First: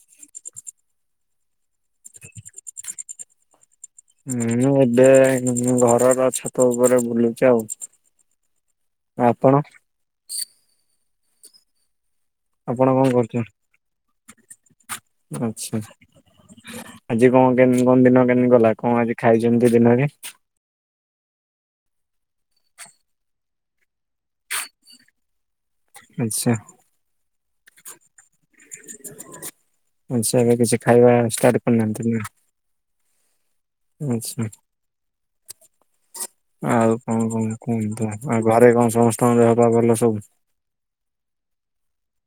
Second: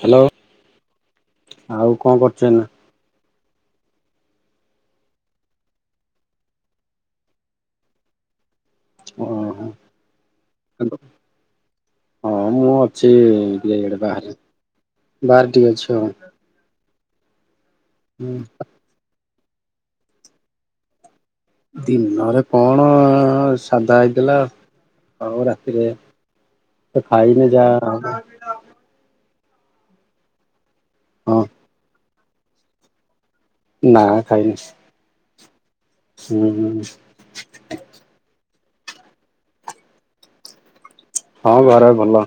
Hello, ଆଉ କଣ କର୍ଚଏନା? ହୁଁ ମୁଁ ଏବେ ଘରର ଛାତ ଉପରେ ବୁଲୁଛି ଆଉ। ଓ ଆପଣ ହୋ [unintelligible] ହଁ ମୁଁ ଆପଣ କଣ ଅଛି କରୁଛନ୍ତି? ଏଇଆଡେ ବାହାରେ, ବାହାରେ ଟିକେ ଆଚ୍ଛା ଅଛି ଆଉ।। ଆଜି କଣ କେ କଣ ଦିନ କେମତି ଗଲା, କଣ ଆଜି ଖାଇଛନ୍ତି ଦିନରେ? ଦିନରେ କଣ ସାଧା ହେଇଥଲା। ଆଉ ରାତିରେ ଆଚ୍ଛା ତ ଖାଇନ ଯାର [unintelligible] କିଛି ଖାଇବା ହଁ ଷ୍ଟାର୍ଟ କରିନାହାନ୍ତି ନା। ନା ଆଚ୍ଛା ଖାଇନି। ହୁଁ ଆଉ। କଣ କଣ କୁହନ୍ତୁ, ଆଉ ଘରେ କଣ ସମସ୍ତଙ୍କ ଦେହ ପା ଭଲ ସବୁ? ହଁ ଘରେ ଭଲ,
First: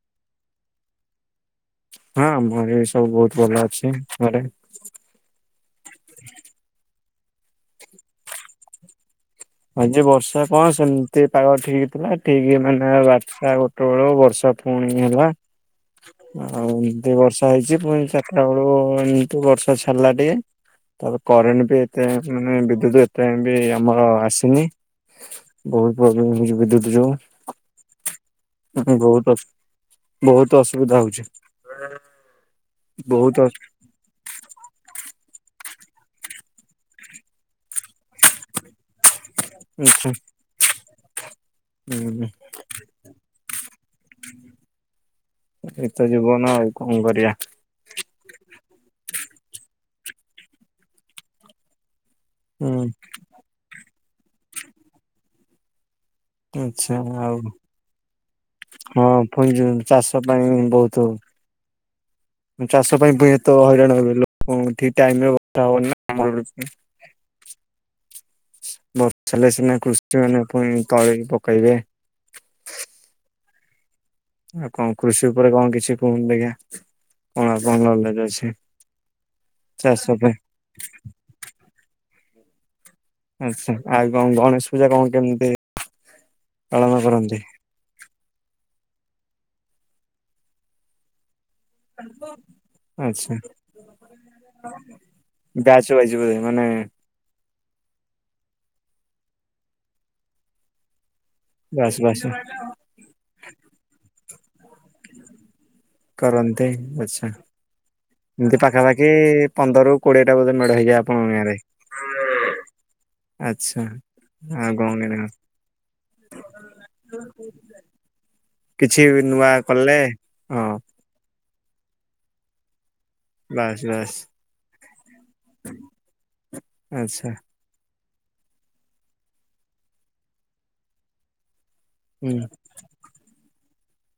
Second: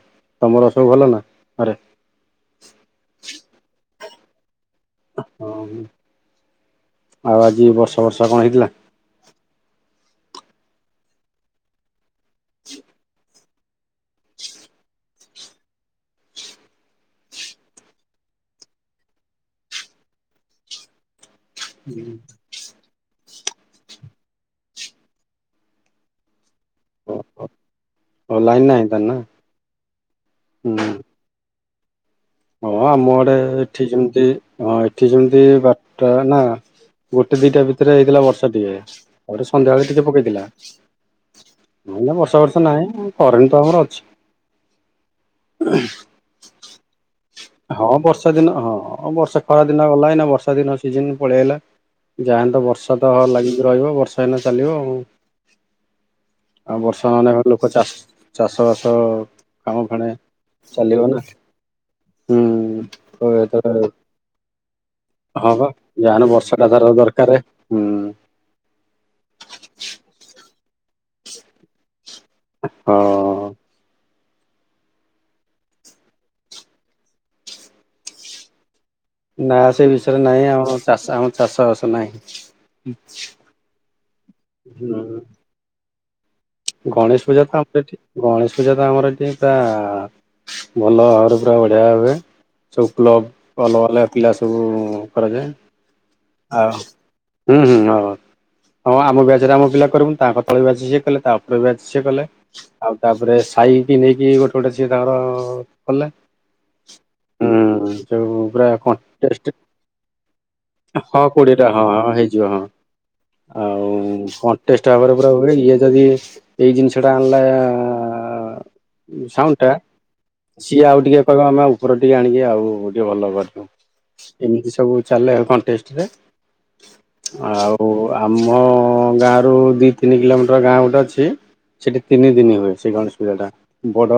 ତମର ସବୁ ଭଲ ନା ଘରେ? ହଁ ମୋର ବି ସବୁ ବହୁତ ଭଲ ଅଛି ଘରେ। ହଁ ଆଉ ଆଜି ବର୍ଷା ଫର୍ଷା କଣ ହେଇଥିଲା? ଆଜି ବର୍ଷା କଣ ସେମିତି ପାଗ ଠିକ୍ ଥିଲା। ଠିକି ମାନେ ବାର ବାରଟା ଗୋଟେ ବେଳକୁ ବର୍ଷା ପୁଣି ହେଲା। ଆଉ ଏମତି ବର୍ଷା ହେଇଛି ପୁଣି ଚାରିଟା ବେଳୁ ଏମତି ବର୍ଷା ଛାଡିଲା ଟିକେ ତାପରେ କରେଣ୍ଟ୍ ବି ଏତେ ମାନେ ବିଦ୍ୟୁତ ଏତେ ବି ଆମର ଆସି ନି ବହୁତ ପ୍ରୋବ୍ଲେମ୍ ହଉଛି ବିଦ୍ୟୁତ୍ ଯୋଉ ଓ ଲାଇନ ନାହିଁ ତାହେଲେ ନା ବହୁତ ଅସୁବି ବହୁତ ହୁଁ। ଅସୁବିଧା ହଉଛି। ହ [inaudible] ହଁ ଆମ ଆଡେ ଏଠି ଯେମିତି ହଁ ଏଠି ଯେମତି ବାଟରେ ନା ଗୋଟେ ଦିଟା ଭିତରେ ହେଇଥିଲା ବର୍ଷା ଟିକେ। ତାପରେ ସନ୍ଧ୍ୟାବେେଳେ ଟିକେ ଆଚ୍ଛା ପକେଇଥିଲା। ଏଇନା ହୁଁ ବର୍ଷା ବର୍ଷା ନାହିଁ କରେଣ୍ଟ ତ ଆମର ଅଛି। ଏତ ଜୀବନ ଆଉ କଣ କରିବା। ହଁ ବର୍ଷା ଦିନ ହଁ ବର୍ଷା ଖରା ଦିନ ଗଲା ଏଇନା ବର୍ଷା ଦିନ ସିଜନ୍ ପଳେଇଆଇଲା। ଯାହାନି ତ ହୁଁ ବର୍ଷା ତ ଲାଗିକି ରହିବ ବର୍ଷା ଏଇନା ଚାଲିବ। ଆଉ ଆଚ୍ଛା ବର୍ଷା ଆଉ ନହେଲେ ଲୋକ ଚାଷ ଚାଷ ବାସ ହଁ ପୁଣି କାମ ଫେଣେ ଚାଷ ପାଇଁ ଚାଲିବ ବହୁତ ନା ହୁଁ ଚାଷ ପାଇଁ ତ ପୁଣିତ ଏତ ଯେତେବେଳେ ହଇରାଣ ହେବ ଲୋକ ଠିକ୍ ଟାଇମ୍ ରେ ହଁ ବର୍ଷା ବା ହବନି ନା ଯାହାହେଲେ ଆମର ବର୍ଷା ଟା ତାର ଦରକାରେ ହୁଁ ବର୍ଷା ହେଲେ ସେମାନେ କୃଷି ମାନେ ପୁଣି ତଳି ପକେଇବେ। ହଁ ଆଉ କଣ କୃଷି ଉପରେ କଣ କିଛି କୁହନ୍ତୁ ଆଜ୍ଞା କଣ ଆପଣଙ୍କ ନଲେଜ୍ ଅଛି। ନା ସେ ଚାଷ ବିଷୟରେ ପାଇଁ ନାହିଁ ଆମର ଆମ ଚାଷ ଚାଷବାସ ନାହିଁ। ଆଚ୍ଛା, ଆଉ କଣ ଗଣେଶ ପୂଜା କଣ ହୁଁ କେମିତି, ପାଳନ ଗଣେଶ କରନ୍ତି? ପୂଜା ତ ଅପଡେଟ୍ ଗଣେଶ ପୂଜା ତ ଆମର ଏଠି ପୁରା ଭଲ ଭାବରେ ପୁରା ବଢ଼ିଆ ହୁଏ ସବୁ କ୍ଲବ୍ ଆଚ୍ଛା ଅଲଗା ଅଲଗା ପିଲା ସବୁ କରାଯାଏ। ବ୍ୟାଚ୍ ୱାଇଜ୍ ବୋଧେ ମାନେ ଆଉ ହୁଁ ହୁଁ ହଁ ହଁ ଆମ ବ୍ୟାଚ୍ ରେ ଆମ ପିଲା କରିବୁ ତାଙ୍କ ତଳ ବ୍ୟାଚ୍ ସିଏ କଲେ ତା ବ୍ୟାଚ୍ ସିଏ କଲେ ଆଉ ତାପରେ ସାହି କିି ନେଇକି ଗୋଟେ ଗୋଟେ ସିଏ ତାଙ୍କର କଲେ କରନ୍ତି ଆଚ୍ଛା। ହୁଁ ଯୋଉ ଏମିତି ପୁରା ପାଖାପାଖି କଣ୍ଟେଷ୍ଟ୍ ପନ୍ଦରରୁ କୋଡିଏ ଟା ବୋଧେ ମେଢ ହେଇଯାଏ ହଁ ଆପଣଙ୍କ ଗାଁରେ? କୋଡିଏ ଟା ହଁ ହଁ ହେଇଯିବ ହଁ। ଆଚ୍ଛା ଆଉ ଆଉ କଣ କଣ୍ଟେଷ୍ଟ୍ ଭାବରେ କେମିତି କଣ ପୁରା ହୁଏ ଇଏ ଯଦି ଏଇ ଜିନିଷଟା ଆଣିଲା କିଛି ନୂଆ ସାଉଣ୍ଡ୍ ଟା କଲେ ହଁ ସିଏ ଆଉ ଟିକେ କହିବ ଆମେ ଉପର ଟିକେ ଆଣିକି ଆଉ ଟିକେ ଭଲ କରିଦବୁ ବାସ୍ ବାସ୍ ଏମିତି ସବୁ ଚାଲେ ଆଉ କଣ। ଟେଷ୍ଟ ରେ ଆଚ୍ଛା ଆଉ ଓ ଆମ ଗାଁ ରୁ ଦିଇ ତିନି କିଲୋମିଟର ଗାଁ ଗୋଟେ ଅଛି ସେଠି ତିନି ହୁଁ ଦିନି ହୁଏ। ସେଇ ଗଣେଶ ପୂଜାଟା ବଡ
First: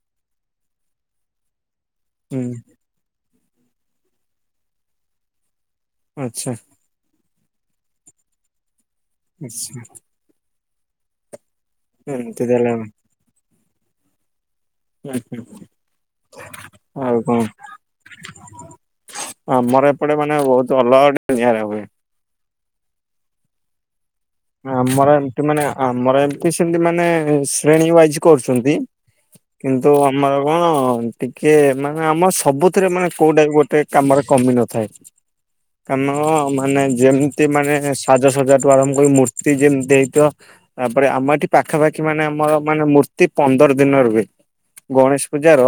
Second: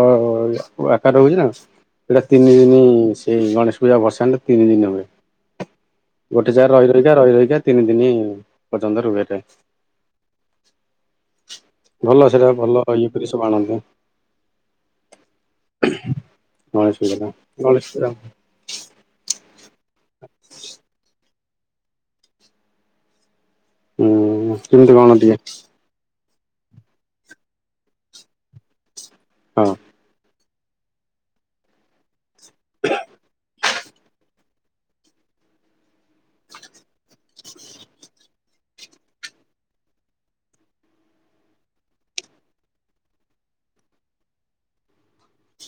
ଆକାର ହଉଛି ନା ସେଟା ତିନି ହୁଁ ଦିନି ଏଇ ଗଣେଶ ପୂଜା ବର୍ଷାଟା ତିନି ଦିନ ହୁଏ। ଆଚ୍ଛା। ଗୋଟେ ଜାଗାରେ ରହି ରହିକା ରହି ରହିକା ତିନି ଦିନ ପର୍ଯ୍ୟନ୍ତ ରୁହେ। ଏଟା ଆଚ୍ଛା। ଭଲ ଏମିତି ସେଇଟା ତାହେଲେ ଭଲ ଆଉ ଇଏ କରି ସବୁ ଆଣନ୍ତି। ହୁଁ ହୁଁ ଗଣେଶ ଆଉ ପୂଜାଟା, କଣ ଗଣେଶ ପୂଜା ଆମର ଏପଟେ ମାନେ ବହୁତ ଅଲଗା ଟିକେ ନିଆରା ହୁଏ। ହୁଁ କେମିତି ଆମର କଣ ଟିକେ ଏମତି ମାନେ ଆମର ଏମତି ସେମତି ମାନେ ଶ୍ରେଣୀ ୱାଇଜ୍ କରୁଚନ୍ତି ହଁ କିନ୍ତୁ ଆମର କଣ ଟିକେ ମାନେ ଆମ ସବୁଥିରେ ମାନେ କୋଉଟା ବି ଗୋଟେ କାମରେ କମି ନଥାଏ। କାମ ମାନେ ଯେମିତି ମାନେ ସାଜସଜାଠୁ ଆରମ୍ଭ କରି ମୂର୍ତ୍ତି ତି ଜିମ୍ ଦେଇତ ତାପରେ ଆମ ଏଠି ପାଖାପାଖି ମାନେ ଆମର ମାନେ ମୂର୍ତ୍ତି ପନ୍ଦର ଦିନ ରୁ ହୁଏ। ଗଣେଶ ପୂଜା ର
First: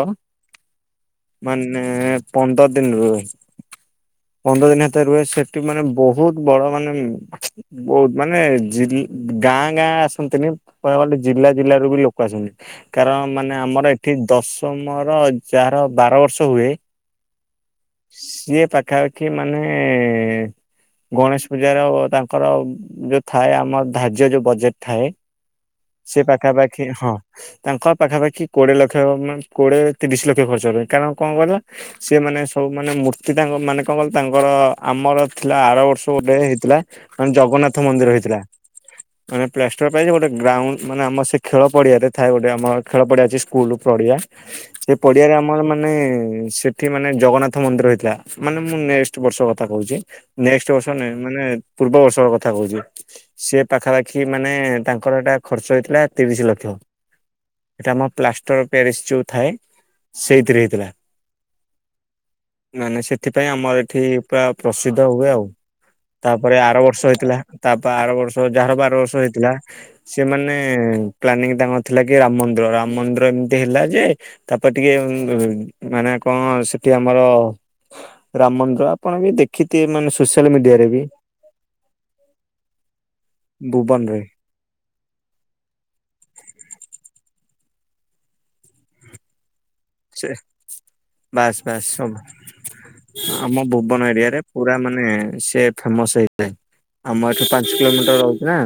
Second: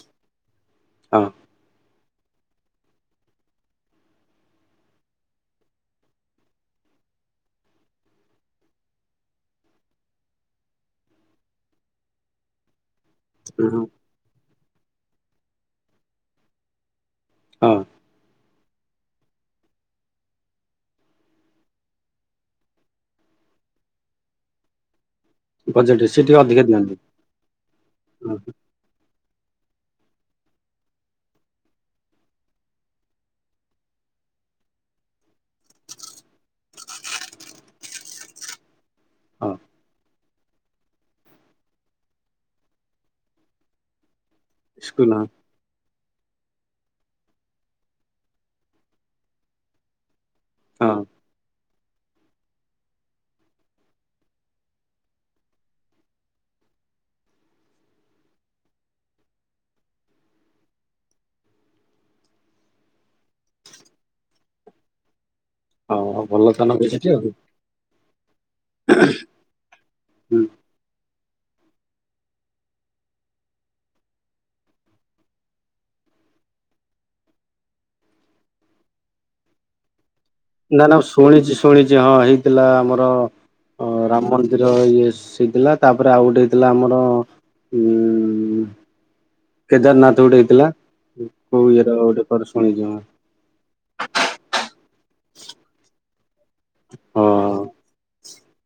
ହଁ ମାନେ ପନ୍ଦର ଦିନ ରୁ ହୁଏ। ପନ୍ଦର ଦିନ ହେତ ରୁହେ ସେଠି ମାନେ ବହୁତ୍ ବଡ ମାନେ [unintelligible] ବହୁତ୍ ମାନେ ଜିଲ୍-ଗାଁ ଗାଁ ଆସନ୍ତିନି ପାପଟେ ଜିଲ୍ଲା ଜିଲ୍ଲାରୁ ବି ଲୋକ ଆସନ୍ତି କାରଣ ମାନେ ଆମର ଏଠି ଦଶମର ଯାହାର ବାର ବର୍ଷ ହୁଏ ହଁ। ସିଏ ପାଖାପାଖି ମାନେ ଗଣେଶ୍ ପୂଜାର ତାଙ୍କର ଯୋଉ ଥାଏ ଆମର ଧାର୍ଯ୍ୟ ଯୋଉ ବଜେଟ୍ ଥାଏ ବଜେଟ ସେ ଟିକେ ଅଧିକା ପାଖାପାଖି ଦିଅନ୍ତି। ହଁ ତାଙ୍କ ହଁ ପାଖାପାଖି କୋଡିଏ ଲକ୍ଷ କୋଡିଏ ତିରିଶ ଲକ୍ଷ ଖର୍ଚ୍ଚ ହୁଏ କାରଣ କଇଲ? ସିଏ ମାନେ ସବୁ ମାନେ ମୂର୍ତ୍ତି ତାଙ୍କ ମାନେ କଣ କିଲ ତାଙ୍କର ଆମର ଥିଲା ଆର ବର୍ଷ ଗୋଟେ ହେଇଥିଲା ଜଗନ୍ନାଥ ମନ୍ଦିର ହେଇଥିଲା ମାନେ ହଁ ପ୍ଲାଷ୍ଟର ପାଇଁ ଗୋଟେ ଗ୍ରାଉଣ୍ଡ ମାନେ ଆମର ସେ ଖେଳ ପଡିଆରେ ଥାଏ ଗୋଟେ ଆମର ଖେଳ ପଡିଆ ଅଛି ସ୍କୁଲ ପଡିଆ ସେ ସ୍କୁଲ ପଡିଆରେ ଆମର ମାନେ ସେଠି ମାନେ ଜଗନ୍ନାଥ ମନ୍ଦିର ହେଇଥିଲା ମାନେ ମୁଁ ନେକ୍ସଟ ବର୍ଷ କଥା କହୁଚି ନେକ୍ସଟ୍ ବର୍ଷ ହଁ ନେ ମାନେ ପୂର୍ବ ବର୍ଷ କଥା କହୁଚି ସେ ପାଖାପାଖି ମାନେ ତାଙ୍କର ଏଟା ଖର୍ଚ୍ଚ ହେଇଥିଲା ତିରିଶ ଲକ୍ଷ। ଏଟା ଆମ ପ୍ଲାଷ୍ଟର ପ୍ୟାରିସ୍ ଯୋଉ ଥାଏ ସେଇଥିରେ ହେଇଥିଲା। ମାନେ ସେଥିପାଇଁ ଆମର ଏଠି ପୁରା ପ୍ରସିଦ୍ଧ ହୁଏ ଆଉ। ହଁ ଭଲ ତାପରେ ତ ନବ ଆର ବର୍ଷ ସେଠି ଆଉ ହେଇଥିଲା ତାପ ଆର ବର୍ଷ ଯାହାର ବା ବାର ବର୍ଷ ହେଇଥିଲା ହୁଁ। ସେମାନେ ପ୍ଲାନିଂ ତାଙ୍କର ଥିଲା କି ରାମ ମନ୍ଦିର ରାମ ମନ୍ଦିର ଏମିତି ହେଲା ଯେ ତାପରେ ଟିକେ [unintelligible] ମାନେ କଣ ସେଠି ଆମର ରାମ ମନ୍ଦିର ଆପଣ ବି ଦେଖିଥେ ମାନେ ସୁ ନା ନା ମୁଁ ଶୁଣିଚି ଶୁଣିଚି ହଁ ହେଇଥିଲା ଆମର ଅ ଭୁବନରେ। ରାମ ମନ୍ଦି ଇଏ ହେଇଥିଲା ତାପରେ ଆଉ ଗୋଟେ ହେଇଥିଲା ଆମର ଉ [inaudible] କେଦାରନାଥ୍ ସେ ଗୋଟେ ହେଇଥିଲା ବାସ୍ କୋଉ ବାସ୍ ଇଏର ସବୁ ଗୋଟେର ଶୁଣଚି ମୁଁ ଆମ ଭୁବନ ଏରିଆ ରେ ପୁରା ମାନେ ସେ ଫେମସ ହେଇଚି। ହଁ ଆମ ଏଠୁ ପାଞ୍ଚ କିଲୋମିଟର [unintelligible] ନା।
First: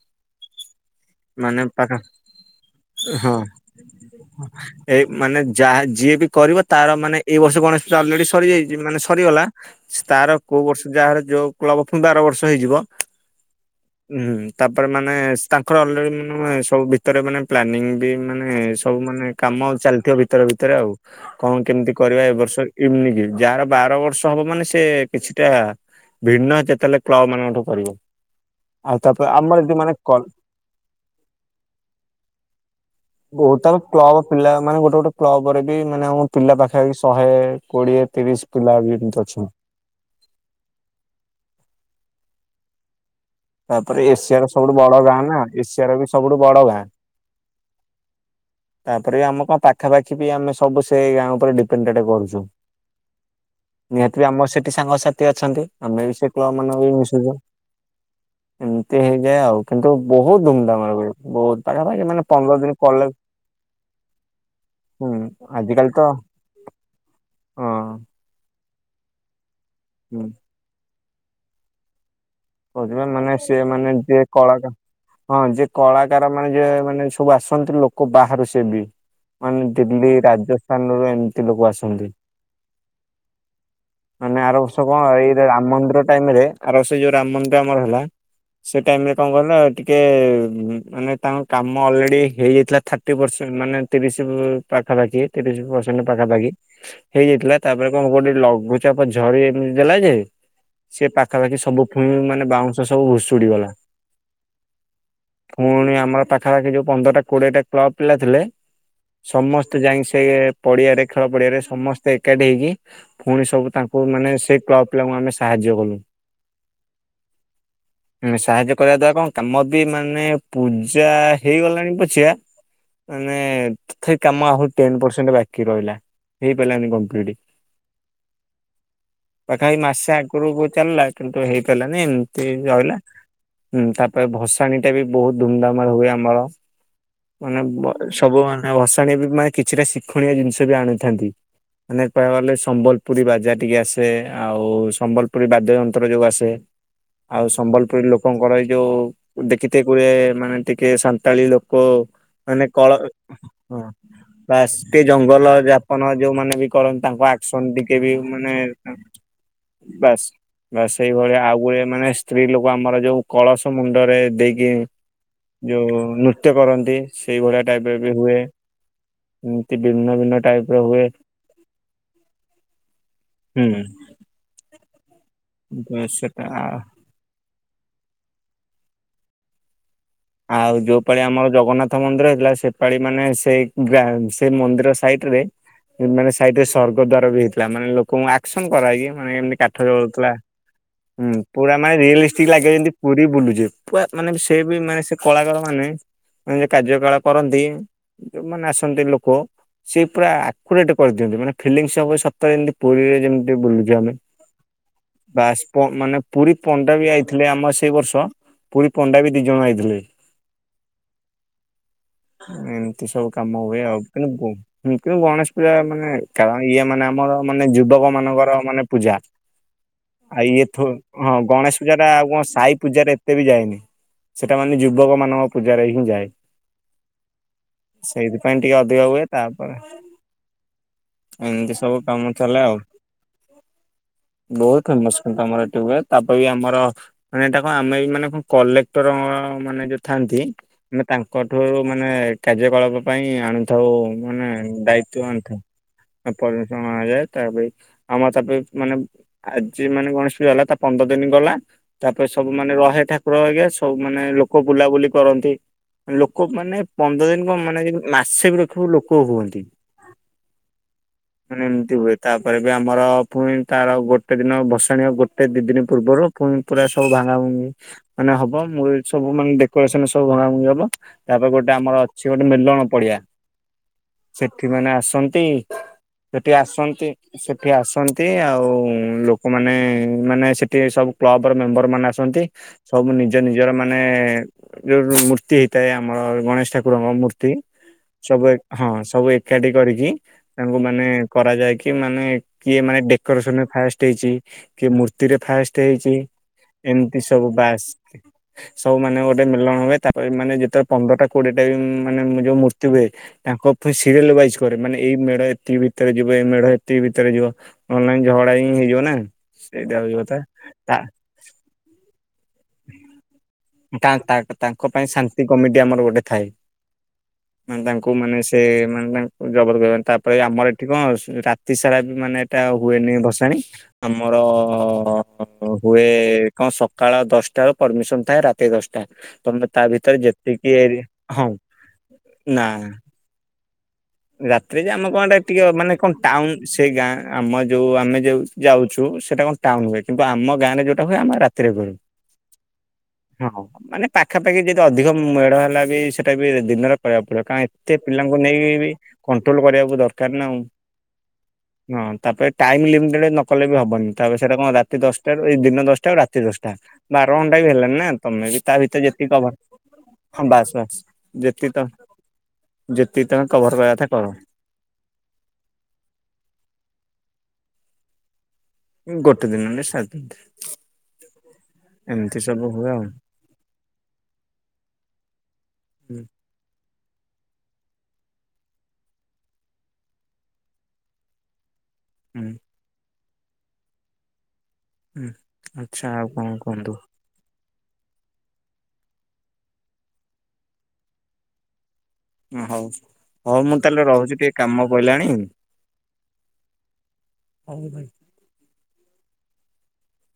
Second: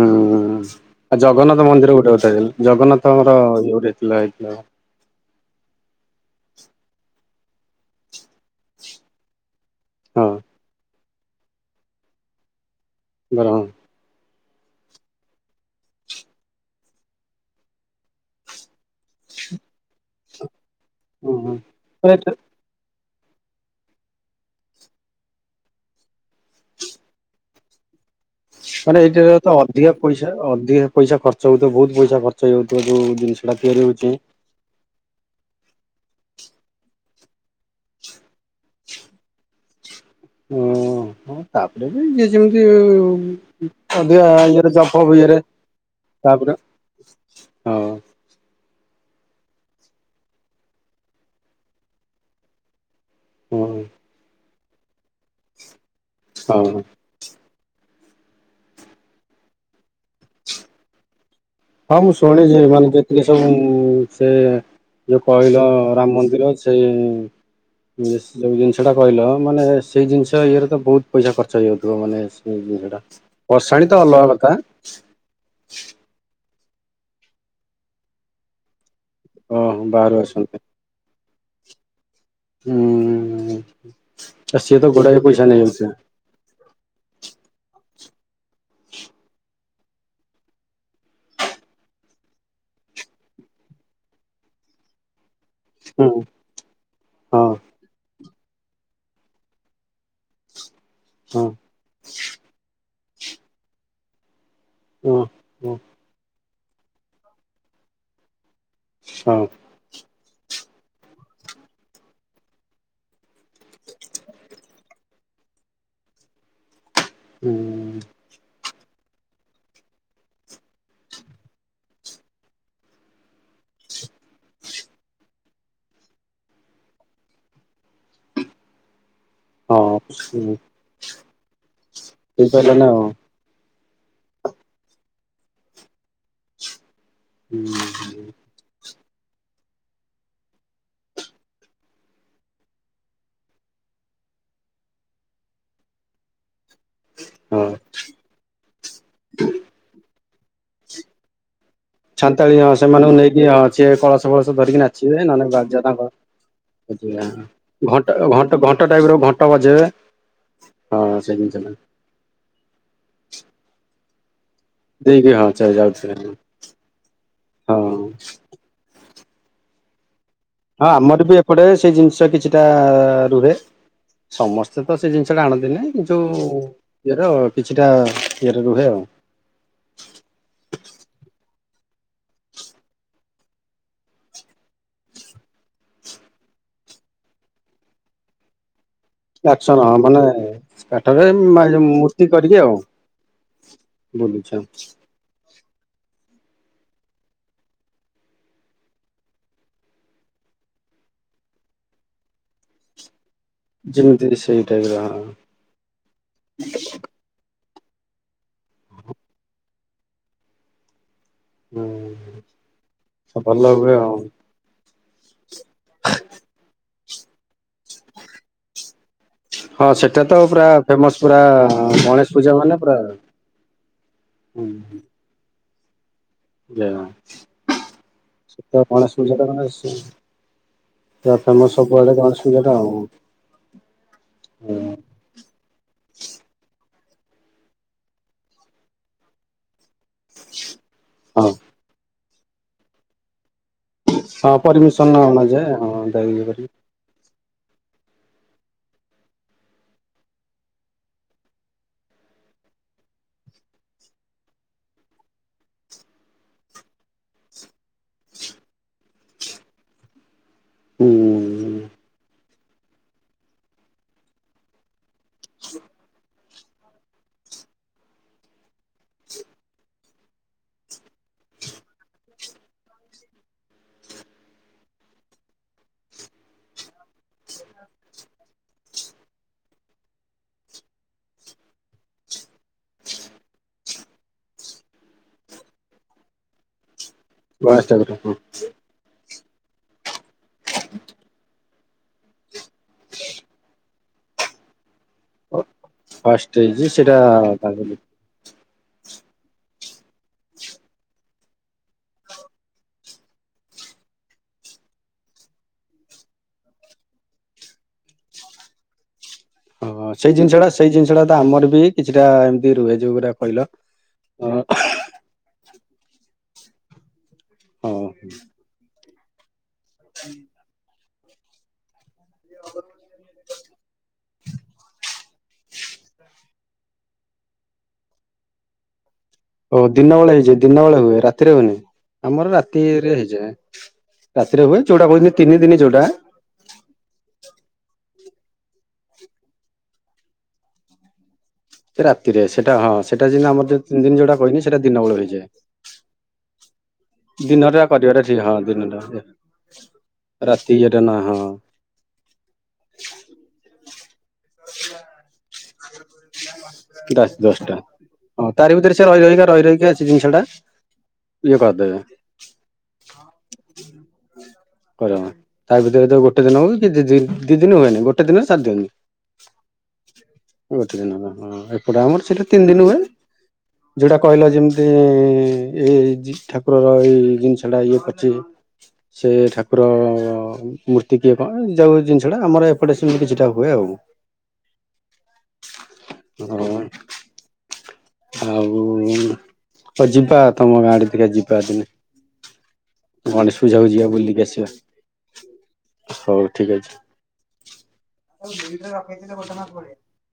ହୁଁ ଆଉ ମାନେ ଜଗନ୍ନାଥ ମନ୍ଦିର ପାଖା ଗୋଟେ କଥାଥିଲା ଜଗନ୍ନାଥ ହଁ। ଆମର ଇଏ ଗୋଟେ ଥିଲା ଏଇଥିଲା ଏ ମାନେ ଯାହା ଯିଏ ବି କରିବ ତାର ମାନେ ଏଇ ବର୍ଷ ଗଣେଶ୍ ପୁଜା ଅଲରେଡି ସର୍ ସରିଯାଇଚି ମାନେ ସରିଗଲା ହଁ ତାର କୋଉ ବର୍ଷ ଯାହାର ଯୋଉ କ୍ଲବ ଫୁଣି ବାର ବର୍ଷ ହେଇଯିବ [unintelligible] ହୁଁ ତାପରେ ମାନେ ସ୍ ତାଙ୍କ୍ [unintelligible] ନୁହେଁ ସବୁ ଭିତରେ ମାନେ ପ୍ଲାନିଂ ବି ମାନେ ସବୁ ମାନେ କାମ ଚାଲିଥିବ ଭିତରେ ଭିତରେ ଆଉ। ହଁ କଣ କେମିତି କରିବା ଏ ହଁ ବର୍ଷ [unintelligible] ଯାହାର ବାର ବର୍ଷ ହବ ମାନେ ସେ କିଛିଟା ଭିନ୍ନ ଯେତେବେଲେ କ୍ଳ ମାନଙ୍କଠୁ କରିବ। ଆଉ ମାନେ ଏଇଟ ତାପରେ ତ ଆମର ଏଠି ଅଧିକା ମାନେ କ ପଇସା ଅଧିକା ପଇସା ଖର୍ଚ୍ଚ ହଉଥିବ ବହୁତ ପଇସା ଖର୍ଚ୍ଚ ହେଇଯାଉଥିବ ଯୋଉ ଓ ଜିନିଷଟା ତାର ତିଆରି ହଉଛି କ୍ଲବ ପିଲା ମାନେ ଗୋଟେ ଗୋଟେ କ୍ଲବରେ ବି ମାନେ ଆମ ପିଲା ପାଖାପାଖି ଶହେ କୋଡିଏ ତିରିଶ୍ ପିଲା ବି ଏମିତି ବି ଅଛନ୍ତି। ଓ ତାପରେ ବି ଯିଏ ଯେମିତି ତାପରେ ଅଧିକ ଏସିଆର ସବୁଠୁ ଇଏରେ ଜପ ବଡ ଫପ ଗାଁ ନା ଇଏରେ ଏସିଆର ବି ସବୁଠୁ ତାପରେ ବଡ ଗାଁ ହଁ ତାପରେ ବି ଆମ କଣ ପାଖାପାଖି ବି ଆମେ ସବୁ ସେ ଗାଁ ଉପରେ ଡିପେଣ୍ଡେଡ୍ କରୁଛୁ। ହଁ ନିହାତି ବି ଆମର ସେଠି ସାଙ୍ଗସାଥି ଅଛନ୍ତି ଆମେ ବି ସେ କ୍ଳବ ମାନଙ୍କ ହଁ ବି ମିଶୁଛୁ। ଏମିତି ହେଇଯାଏ ଆଉ କିନ୍ତୁ ବହୁତ ଧୁମଧାମରେ ହୁଏ। ବହୁତ ପାଖାପାଖି ମାନେ ପନ୍ଦର ଦିନ ପଲେ ଯୋଉ ସେ ଯୋଉ କହିଲ ଆଜିକାଲି ତ ରାମ ମନ୍ଦିର ଅଛି। ହଁ ସେ ଯେଉଁ ଜିନିଷଟା କହିଲ ମାନେ ସେଇ ହୁଁ ଜିନିଷ ଇଏରେ ତ ବହୁତ ପଇସା ଖର୍ଚ୍ଚ ହେଇଯାଉଥିବ ମାନେ ସେଇ ଜିନିଷ ଟା କହୁଥିବ ମାନେ ସିଏ ବର୍ଷାଣି ମାନେ ତ ଯିଏ ଅଲଗା କଥା କଳା ହଁ ଯି କଳା ତାର ମାନେ ଯିଏ ମାନେ ସବୁ ଆସନ୍ତି ଲୋକ ବାହାରୁ ସେ ବି ମାନେ ଓହୋ ଦିଲ୍ଲୀ ବାହାରୁ ଆସନ୍ତି ରାଜସ୍ଥାନ ସ୍ଥାନରୁ ଏମିତି ଲୋକ ଆସନ୍ତି। ହୁଁ ମାନେ ଆ ଆର ସିଏ ବର୍ଷ ତ କଣ ଗୋଡାଏ ଏଇ ପଇସା ରାମ ନେଇଯାଉଥିବେ ମନ୍ଦିର ଟାଇମ ରେ ଆର ବର୍ଷ ଯୋଉ ରାମ ମନ୍ଦିର ଆମର ହେଲା ସେ ଟାଇମ ରେ କଣ କହିଲ ଟିକେ ହଁ ମାନେ ତାଙ୍କ କାମ ଅଲରେଡି ହେଇଯାଇଥିଲା ଥାର୍ଟି ପରସେଣ୍ଟ ମାନେ ତିରିଶ ପାଖାପାଖି ତିରିଶ ପରସେଣ୍ଟ ହୁଁ ପାଖାପାଖି ହଁ ହେଇଯାଇଥିଲା ତାପରେ କଣ ଗୋଟେ ଲଘୁଚାପ ଝରି ଏମିତି ଦେଲା ଯେ ସିଏ ହଁ ହଁ ପାଖାପାଖି ସବୁ ପୁଉଁ ମାନେ ବାଉଁଶ ସବୁ ଭୁଷୁଡି ଗଲା। ହଁ ପୁଣି ଆମର ପା ପାଖାପାଖି ଯୋଉ ପନ୍ଦରଟା କୋଡିଏଟା କ୍ଲବ ପିଲା ଥିଲେ ହଁ ସମସ୍ତେ ସ୍ତେ ଯାଇକି ସେ ପଡିଆରେ ଖେଳ ପଡିଆରେ ସମସ୍ତେ ଏକାଠି ହେଇକି ପୁଣି ସବୁ ତାଙ୍କୁ କୁ ମାନେ ସେ କ୍ଲବ ପିଲାଙ୍କୁ ଆମେ ସାହାଯ୍ୟ କଲୁ। ହୁଁ। ସାହାଯ୍ୟ କରିବା ଦ୍ଵାରା କଣ କାମ ବି ମାନେ ପୂଜା ହେଇଗଲାଣି ପଛିକା ମାନେ ତଥାପି କାମ ଆହୁରି ଟେନ୍ ପରସେଣ୍ଟ ବାକି ରହିଲା। ହେଇପାରିଲାନି କମ୍ପ୍ଲିଟ। ପାଖାପାଖି ହଁ ମାସେ ହଁ। ଆଗରୁ ଚାଲିଲା କିନ୍ତୁ ହେଇପାରିଲାନି ଏମିତି ହେଇପାରିଲା ନା ରହିଲା। ହୁଁ ତାପରେ ଭସାଣି ଟା ବି ବହୁତ ଧୁମଧାମରେ ହୁଏ ଆମର। ମାନେ ଆଉ ସବୁ ମାନେ ଭସାଣି ମାନେ କିଛିଟା ଶିକ୍ଷଣୀୟ ଜିନିଷ ବି ଆଣିଥାନ୍ତି। ମାନେ କହିବାକୁ ଗଲେ ସମ୍ବଲପୁରୀ ବାଜା ଟିକେ ଆସେ ଆଉ ସମ୍ବଲପୁରୀ ବାଦ୍ୟ ଯନ୍ତ୍ର ଯୋଉ ଆସେ। ଆଉ ହଁ ସମ୍ବଲପୁରୀ ଲୋକଙ୍କର ଏଇ ଯୋଉ ଦେଖିଥେବେ କୁ [unintelligible] ମାନେ ଟିକେ ସାନ୍ତାଳୀ ଲୋକ କ ଛାନ୍ତାଳି ମାନେ ହଁ କଳ ସେମାନଙ୍କୁ ନେଇକି ହଁ ହ ସିଏ କଳସ ଫଳସ ଧରିକି ବାସ୍ତି ନାଚିବେ ନହେଲେ ଜଙ୍ଗଲ ବାଜା ତାଙ୍କ ଯାପନ ଯୋଉମାନେ ବି କରନ୍ତି ତାଙ୍କ ବଜେଇବେ ହଁ। ଆକ୍ସନ ଟିକେ ଘଣ୍ଟ ବି ଘଣ୍ଟ ମାନେ ଘଣ୍ଟ ଟାଇପ ର ଘଣ୍ଟ ବଜେଇବେ ବାସ୍ ବାସ୍ ହଁ ସେଇ ସେଇଭଳିଆ ଜିନିଷ ଆଉ ଟା ଉଏ ମାନେ ସ୍ତ୍ରୀ ଲୋକ ଆମର ଯୋଉ କଳସ ମୁଣ୍ଡରେ ଦେଇକି ଦେଇକି ହଁ ଚା ଯୋଉ ଯାଉଥିବେ ହଁ। ନୃତ୍ୟ କରନ୍ତି। ସେଇ ଭଳିଆ ହଁ ଟାଇପ ରେ ବି ହୁଏ। ଏମିତି ଭିନ୍ନ ଭିନ୍ନ ଟାଇପ ହଁ ଆମର ବି ଏପଟେ ସେଇ ଜିନିଷ କିଛିଟା ରୁହେ। ହୁଁ ସମସ୍ତେ ତ ସେ ଜିନିଷ ଟା ଆଣନ୍ତି ନାହିଁ କି ସେଟା ଯୋଉ ଇଏର କିଛିଟା ଇଏରେ ରୁହେ ଆଉ। ଆଉ ଯୋଉପାଳି ଆମର ଜଗନ୍ନାଥ ମନ୍ଦିର ହେଇଥିଲା ସେପାଳି ମାନେ ସେଇ ଗ ସେ ମନ୍ଦିର ସାଇଟ ରେ ପିମେଲେ ସାଇଡ୍ ରେ ସ୍ଵର୍ଗଦ୍ୱାର ବି ହେଇଥିଲା ମାନେ ଲୋକଙ୍କୁ ଆକ୍ସନ କରାହେଇକି ମାନେ ଏମତି କାଠ ଆକ୍ସନ ହଁ ମାନେ ଜଳୁଥିଲା କାଠରେ ମା ପୁରା ମାନେ ମୂର୍ତ୍ତି ରିୟଲି ଦେଖିକି କରିକି ଲାଗିବ ଆଉ ଯେମିତି ପୁରୀ ବୁଲୁଛୁ। ପୁରା ମାନେ ସେ ବୁଲୁଛୁ। ବି ମାନେ ସେ କଳାକାର ମାନେ କାର୍ଯ୍ୟ କଳା କରନ୍ତି। ଯୋଉମାନେ ଆସନ୍ତି ଲୋକ ସେ ପୁରା ଆକୁରେଟ କରିଦିଅନ୍ତି। ମାନେ ଫିଲିଙ୍ଗସ୍ ହବ ସତରେ ଯେମିତି ପୁରୀରେ ଯେମତି ବୁଲୁଛୁ ଆମେ। ଯେମିତି ସେଇ ଟାଇପ ର ହଁ। ବାସ୍ ମାନେ ପୁରୀ ପଣ୍ଡା ବି ଆଇ ଥିଲେ ଆମ ସେଇ ବର୍ଷ ପୁରୀ ପଣ୍ଡା ବି ଦି ଜଣ ଆଇଥିଲେ। ହୁଁ ଏମିତି ସବୁ କାମ ହୁଏ ଆଉ କିନ୍ତୁ ବ କିନ୍ତୁ ଗଣେଶ ପୂଜା ମାନେ କାରଣ ଇଏ ମାନେ ଆମର ମାନେ ଯୁବକ ମାନଙ୍କର ମାନେ ପୂଜା ହଁ ସେଟା ତ ଆ ପୁରା ଇଏ ଥୋ ଫେମସ ହଁ ପୁରା ଗଣେଶ ପୂଜାଟା ଆଉ କଁ ପୂଜା ମାନେ ସାଇ ପୁରା ପୂଜାରେ ଏତେ ବି ଯାଏନି ସେଟା ମାନେ ଯୁବକ ମାନଙ୍କ ପୂଜାରେ ହିଁ ଯାଏ। ଯେ ସେଇଥିପାଇଁ ଟିକେ ତ ଅଧିକ ଗଣେଶ ହୁଏ ପୂଜା ଟା ମାନେ ତାପରେ ପୁରା ଫେମସ ଏମିତି ସବୁ ସବୁଆଡେ କାମ ଗଣେଶ ପୂଜା ଚାଲେ ଟା ଆଉ। ବହୁତ ଫେମସ କିନ୍ତୁ ଆମର ଏଠି ହୁଏ ତାପରେ ବି ଆମର ମାନେ ଏଟା କଁ ଆମେ ବି ମାନେ କଁ କଲେକ୍ଟର ମାନେ ଯୋଉ ଥାନ୍ତି ଆମେ ହଁ ତାଙ୍କଠୁ ମାନେ କାର୍ଯ୍ୟକଳାପ ପାଇଁ ଆଣୁ ଆଉ ମାନେ ହଁ ପରମିସନ ଦାୟିତ୍ବ ଆଣିଥାଉ ନଯାଏ ହଁ ଯାଇ ଆ ଇଏ କରିକି ପରିମିସନ ଅଣାଯାଏ ତାପାଇଁ ଆମର ତାପରେ ମାନେ ଆଜି ମାନେ ଗଣେଶ ପୂଜା ହେଲା ତା ପନ୍ଦର ଦିନ ଗଲା ତାପରେ ସବୁ ମାନେ ରହେ ଠାକୁର ହେରିକା ସବୁ ମାନେ ଲୋକ ବୁଲାବୁଲି କରନ୍ତି। ଲୋକ ମାନେ ପନ୍ଦର ଦିନ କଁ ମାନେ ଯଦି ମାସେ ବି ରଖିବ ଲୋକ ହୁଅନ୍ତି। ହୁଁ ମାନେ ଏମିତି ହୁଏ ତା ପରେ ବି ଆମର ପୁଣି ତାର ଆଉ ଗୋଟେ ଦିନ ଭସାଣିହବା ଗୋଟେ ଦି ଦିନି ପୂର୍ବରୁ ପୁଣି ପୁରା ସବୁ ଭାଙ୍ଗା ଭଙ୍ଗି ମାନେ ହବ ମୂଳ ସବୁ ମାନେ ଡେକୋରେସନ ସବୁ ଭଙ୍ଗା ଭଙ୍ଗି ହବ ତାପରେ ଗୋଟେ ଆମର ଅଛି ଗୋଟେ ମେଲଣ ପଡିଆ ସେଠି ମାନେ ଆସନ୍ତି ସେଠି ଆସନ୍ତି ସେଠି ଆସନ୍ତି ଆଉ ଲୋକମାନେ ମାନେ ସେଠି ସବୁ କ୍ଲବର ମେମ୍ବର ମାନେ ଆସନ୍ତି ସବୁ ନିଜ ନିଜର ମାନେ ଯୋଉ ମୂ ମୂର୍ତ୍ତି ହେଇଥାଏ ଆମର ଗଣେଶ ଠାକୁରଙ୍କ ମୂ ର୍ତ୍ତି ଗଣେଶ ଠାକୁର ହଁ। ସବୁ ଏ ହଁ ସବୁ ଏକାଠି କରିକି ତାଙ୍କୁ ମାନେ କରାଯାଏ କି ମାନେ କିଏ ମାନେ ଡେକୋରେସନରେ ଫାଷ୍ଟ ହେଇଚି କିଏ ମୂର୍ତ୍ତିରେ ଫାଷ୍ଟ ହେଇଚି ଫାଷ୍ଟ ହେଇଛି ସେଇଟା ଏମତି ସବୁ ବାସ୍ ତାପରେ ସବୁ ମାନେ ଗୋଟେ ମଲେଣ ହୁଏ ତାପରେ ମାନେ ଯେତେବେଳେ ପନ୍ଦରଟା କୋଡିଏଟା ମାନେ ଯୋଉ ମୂର୍ତ୍ତି ହୁଏ ତାଙ୍କ [unintelligible] ସିରିଏଲ ୱାଇଜ୍ କରେ ମାନେ ଏଇ ମେଢ ଏତିକି ଭିତରେ ଯିବ ଏଇ ମେଢ ଏତିକି ଭିତରେ ଯିବ ନହେଲେ ନାଇଁ ଝଗଡା ହିଁ ହେଇଯିବ ନା ହଁ ସେଇଟା ହଉଚି ସେଇ କଥା। ଜିନିଷଟା ସେଇ ତା ଜିନିଷଟା ତ ଆମର ବି କିଛିଟା ଏମିତି ରୁହେ ଯୋଉଗୁରା କହିଲ ଉଁ ତା ତା ତା ହଁ ତାଙ୍କ ପାଇଁ ଶାନ୍ତି କମିଟି ଆମର ଗୋଟେ ଥାଏ। ମାନେ ତାଙ୍କୁ ମାନେ ସେ ମାନେ ତା ଜବତ କରିବା ତାପରେ ଆମର ଏଠି କଁ ଶ୍ ରାତି ସାରା ବି ମାନେ ଏଟା ହୁଏନି ଭସାଣି ଆମର ହୁଏ କଁ ସକାଳ ଦଶଟାରୁ ପରମିସନ ଥାଏ ରା ତି ଦଶଟା ତମେ ଓ ତା ଦିନ ଭିତରେ ବେଳେ ହେଇଯାଏ ଯେତିକି ଦିନ ଏରି ବେଳେ ହୁଏ ହଁ ରାତିରେ ହୁଏନି। ଆମର ନା [unintelligible] ହେଇଯାଏ ହୁଏ ରାତିରେ ଯେ ଯୋଉଟା ଆମ କଁ କହୁଛନ୍ତି ଏଟା ତିନି ଟିକେ ଦିନି ମାନେ ଯୋଉଟା କଁ ଟା ଉନ ସେ ଗାଁ ଆମ ଯଉ ଆମେ ଯେଉ ଯାଉଛୁ ସେଟା କଁ ଟାଉନ ହୁଏ କିନ୍ତୁ ଆମ ଗାଁରେ ଯଉଟା ହୁଏ ଆମ ରା ତିରେ କରୁ ସେ ରାତିରେ ସେଟା ହଁ ସେଟା ହଁ ଯେମିତି ହଁ ଆମର ଯୋଉ ତିନି ମାନେ ଦିନ ଯୋଉଟା କହିନି ପାଖାପାଖି ସେଟା ଯଦି ଦିନ ଅଧିକ ବେଳୁ ହେଇଯାଏ। ମେଢ ହେଲା ବି ସେ ଟା ବି ଦିନରେ କରିବାକୁ ପଡିବ କାଣ ଦିନଟା ଏତେ କରିବାଟା ପିଲାଙ୍କୁ ଠିକ ହଁ ନେଇକି ବି ଦିନଟା କଣ୍ଟ୍ରୋଲ କରିବାକୁ ଦରକାର ନା ଆଉ। ରାତି ଇଏଟା ନା ହଁ ହଁ ତାପରେ ଟାଇମ ଲିମିଟେଡ ନକଲେ ବି ହବନି ତାପରେ ସେଟା କଁ ରାତି ଦଶଟାରୁ ଏ ଦିନ ଦଶ ଟାରୁ ରାତି ଦଶଟା ବାର ଦଶ ଘଣ୍ଟା ବି ଦଶଟା। ହେଲାଣିି ନା ତମେ ହଁ ବି ତା ତାରି ଭିତରେ ସେ ରହି ଯେତିକି ରହିକା କଭର ରହି ରହିକା ସେ ଜିନିଷ ଟା ହଁ ବାସ୍ ବାସ୍ ଇଏ ଯେତିକି ତ କରିଦେବେ ଯେତିକି ତମେ କଭର କରିବା କଥା କର। କର ତା ଭିତରେ ତ ଗୋଟେ ଦିନ ହଉ କି ଦିଦିଦି ଦିଦୀନି ହୁଏନି ଗୋଟେ ଦିନରେ ସାରି ଦିଅନ୍ତି। ଗୋଟେ ଦିନରେ ସାରିଦିଅନ୍ତି। ଗୋଟେ ଦିନ ହେଲା ହଁ ଏପଟ ଆମର ସେଇଠା ସବୁ ତିନି ଦିନ ହୁଏ। ଆଉ। ଯୋଉଟା କହିଲ ଯେମିତି ଏଇ ହୁଁ ଜି ଠାକୁର ଏଇ ଜିନଷ ଟା ଇଏ କରିଛି। ସେ ଠାକୁର ମୂର୍ତ୍ତି କିଏ କଣ ଯେଉଁ ଜିନିଷଟା ହୁଁ ଆମର ଏପଟେ ସେମିତି କିଛିଟା ହୁଏ ଆଉ। ହୁଁ ଆଛା ଆଉ କଣ ହଁ କୁହନ୍ତୁ? ଆଉ ଯିବା ତମ ଗାଁ ଆଡେ ଟିକେ ଯିବା ଦିନେ। ହଉ ଗଣେଶ ହଉ ମୁଁ ପୂଜାକୁ ଯିବା ତାହେଲେ ବୁଲିକି ରହୁଛି ଟିକେ ଆସିବା କାମ ପଇଲାଣି। ହଉ ଠିକ୍ ହଉ ଭାଇ। ଅଛି [inaudible]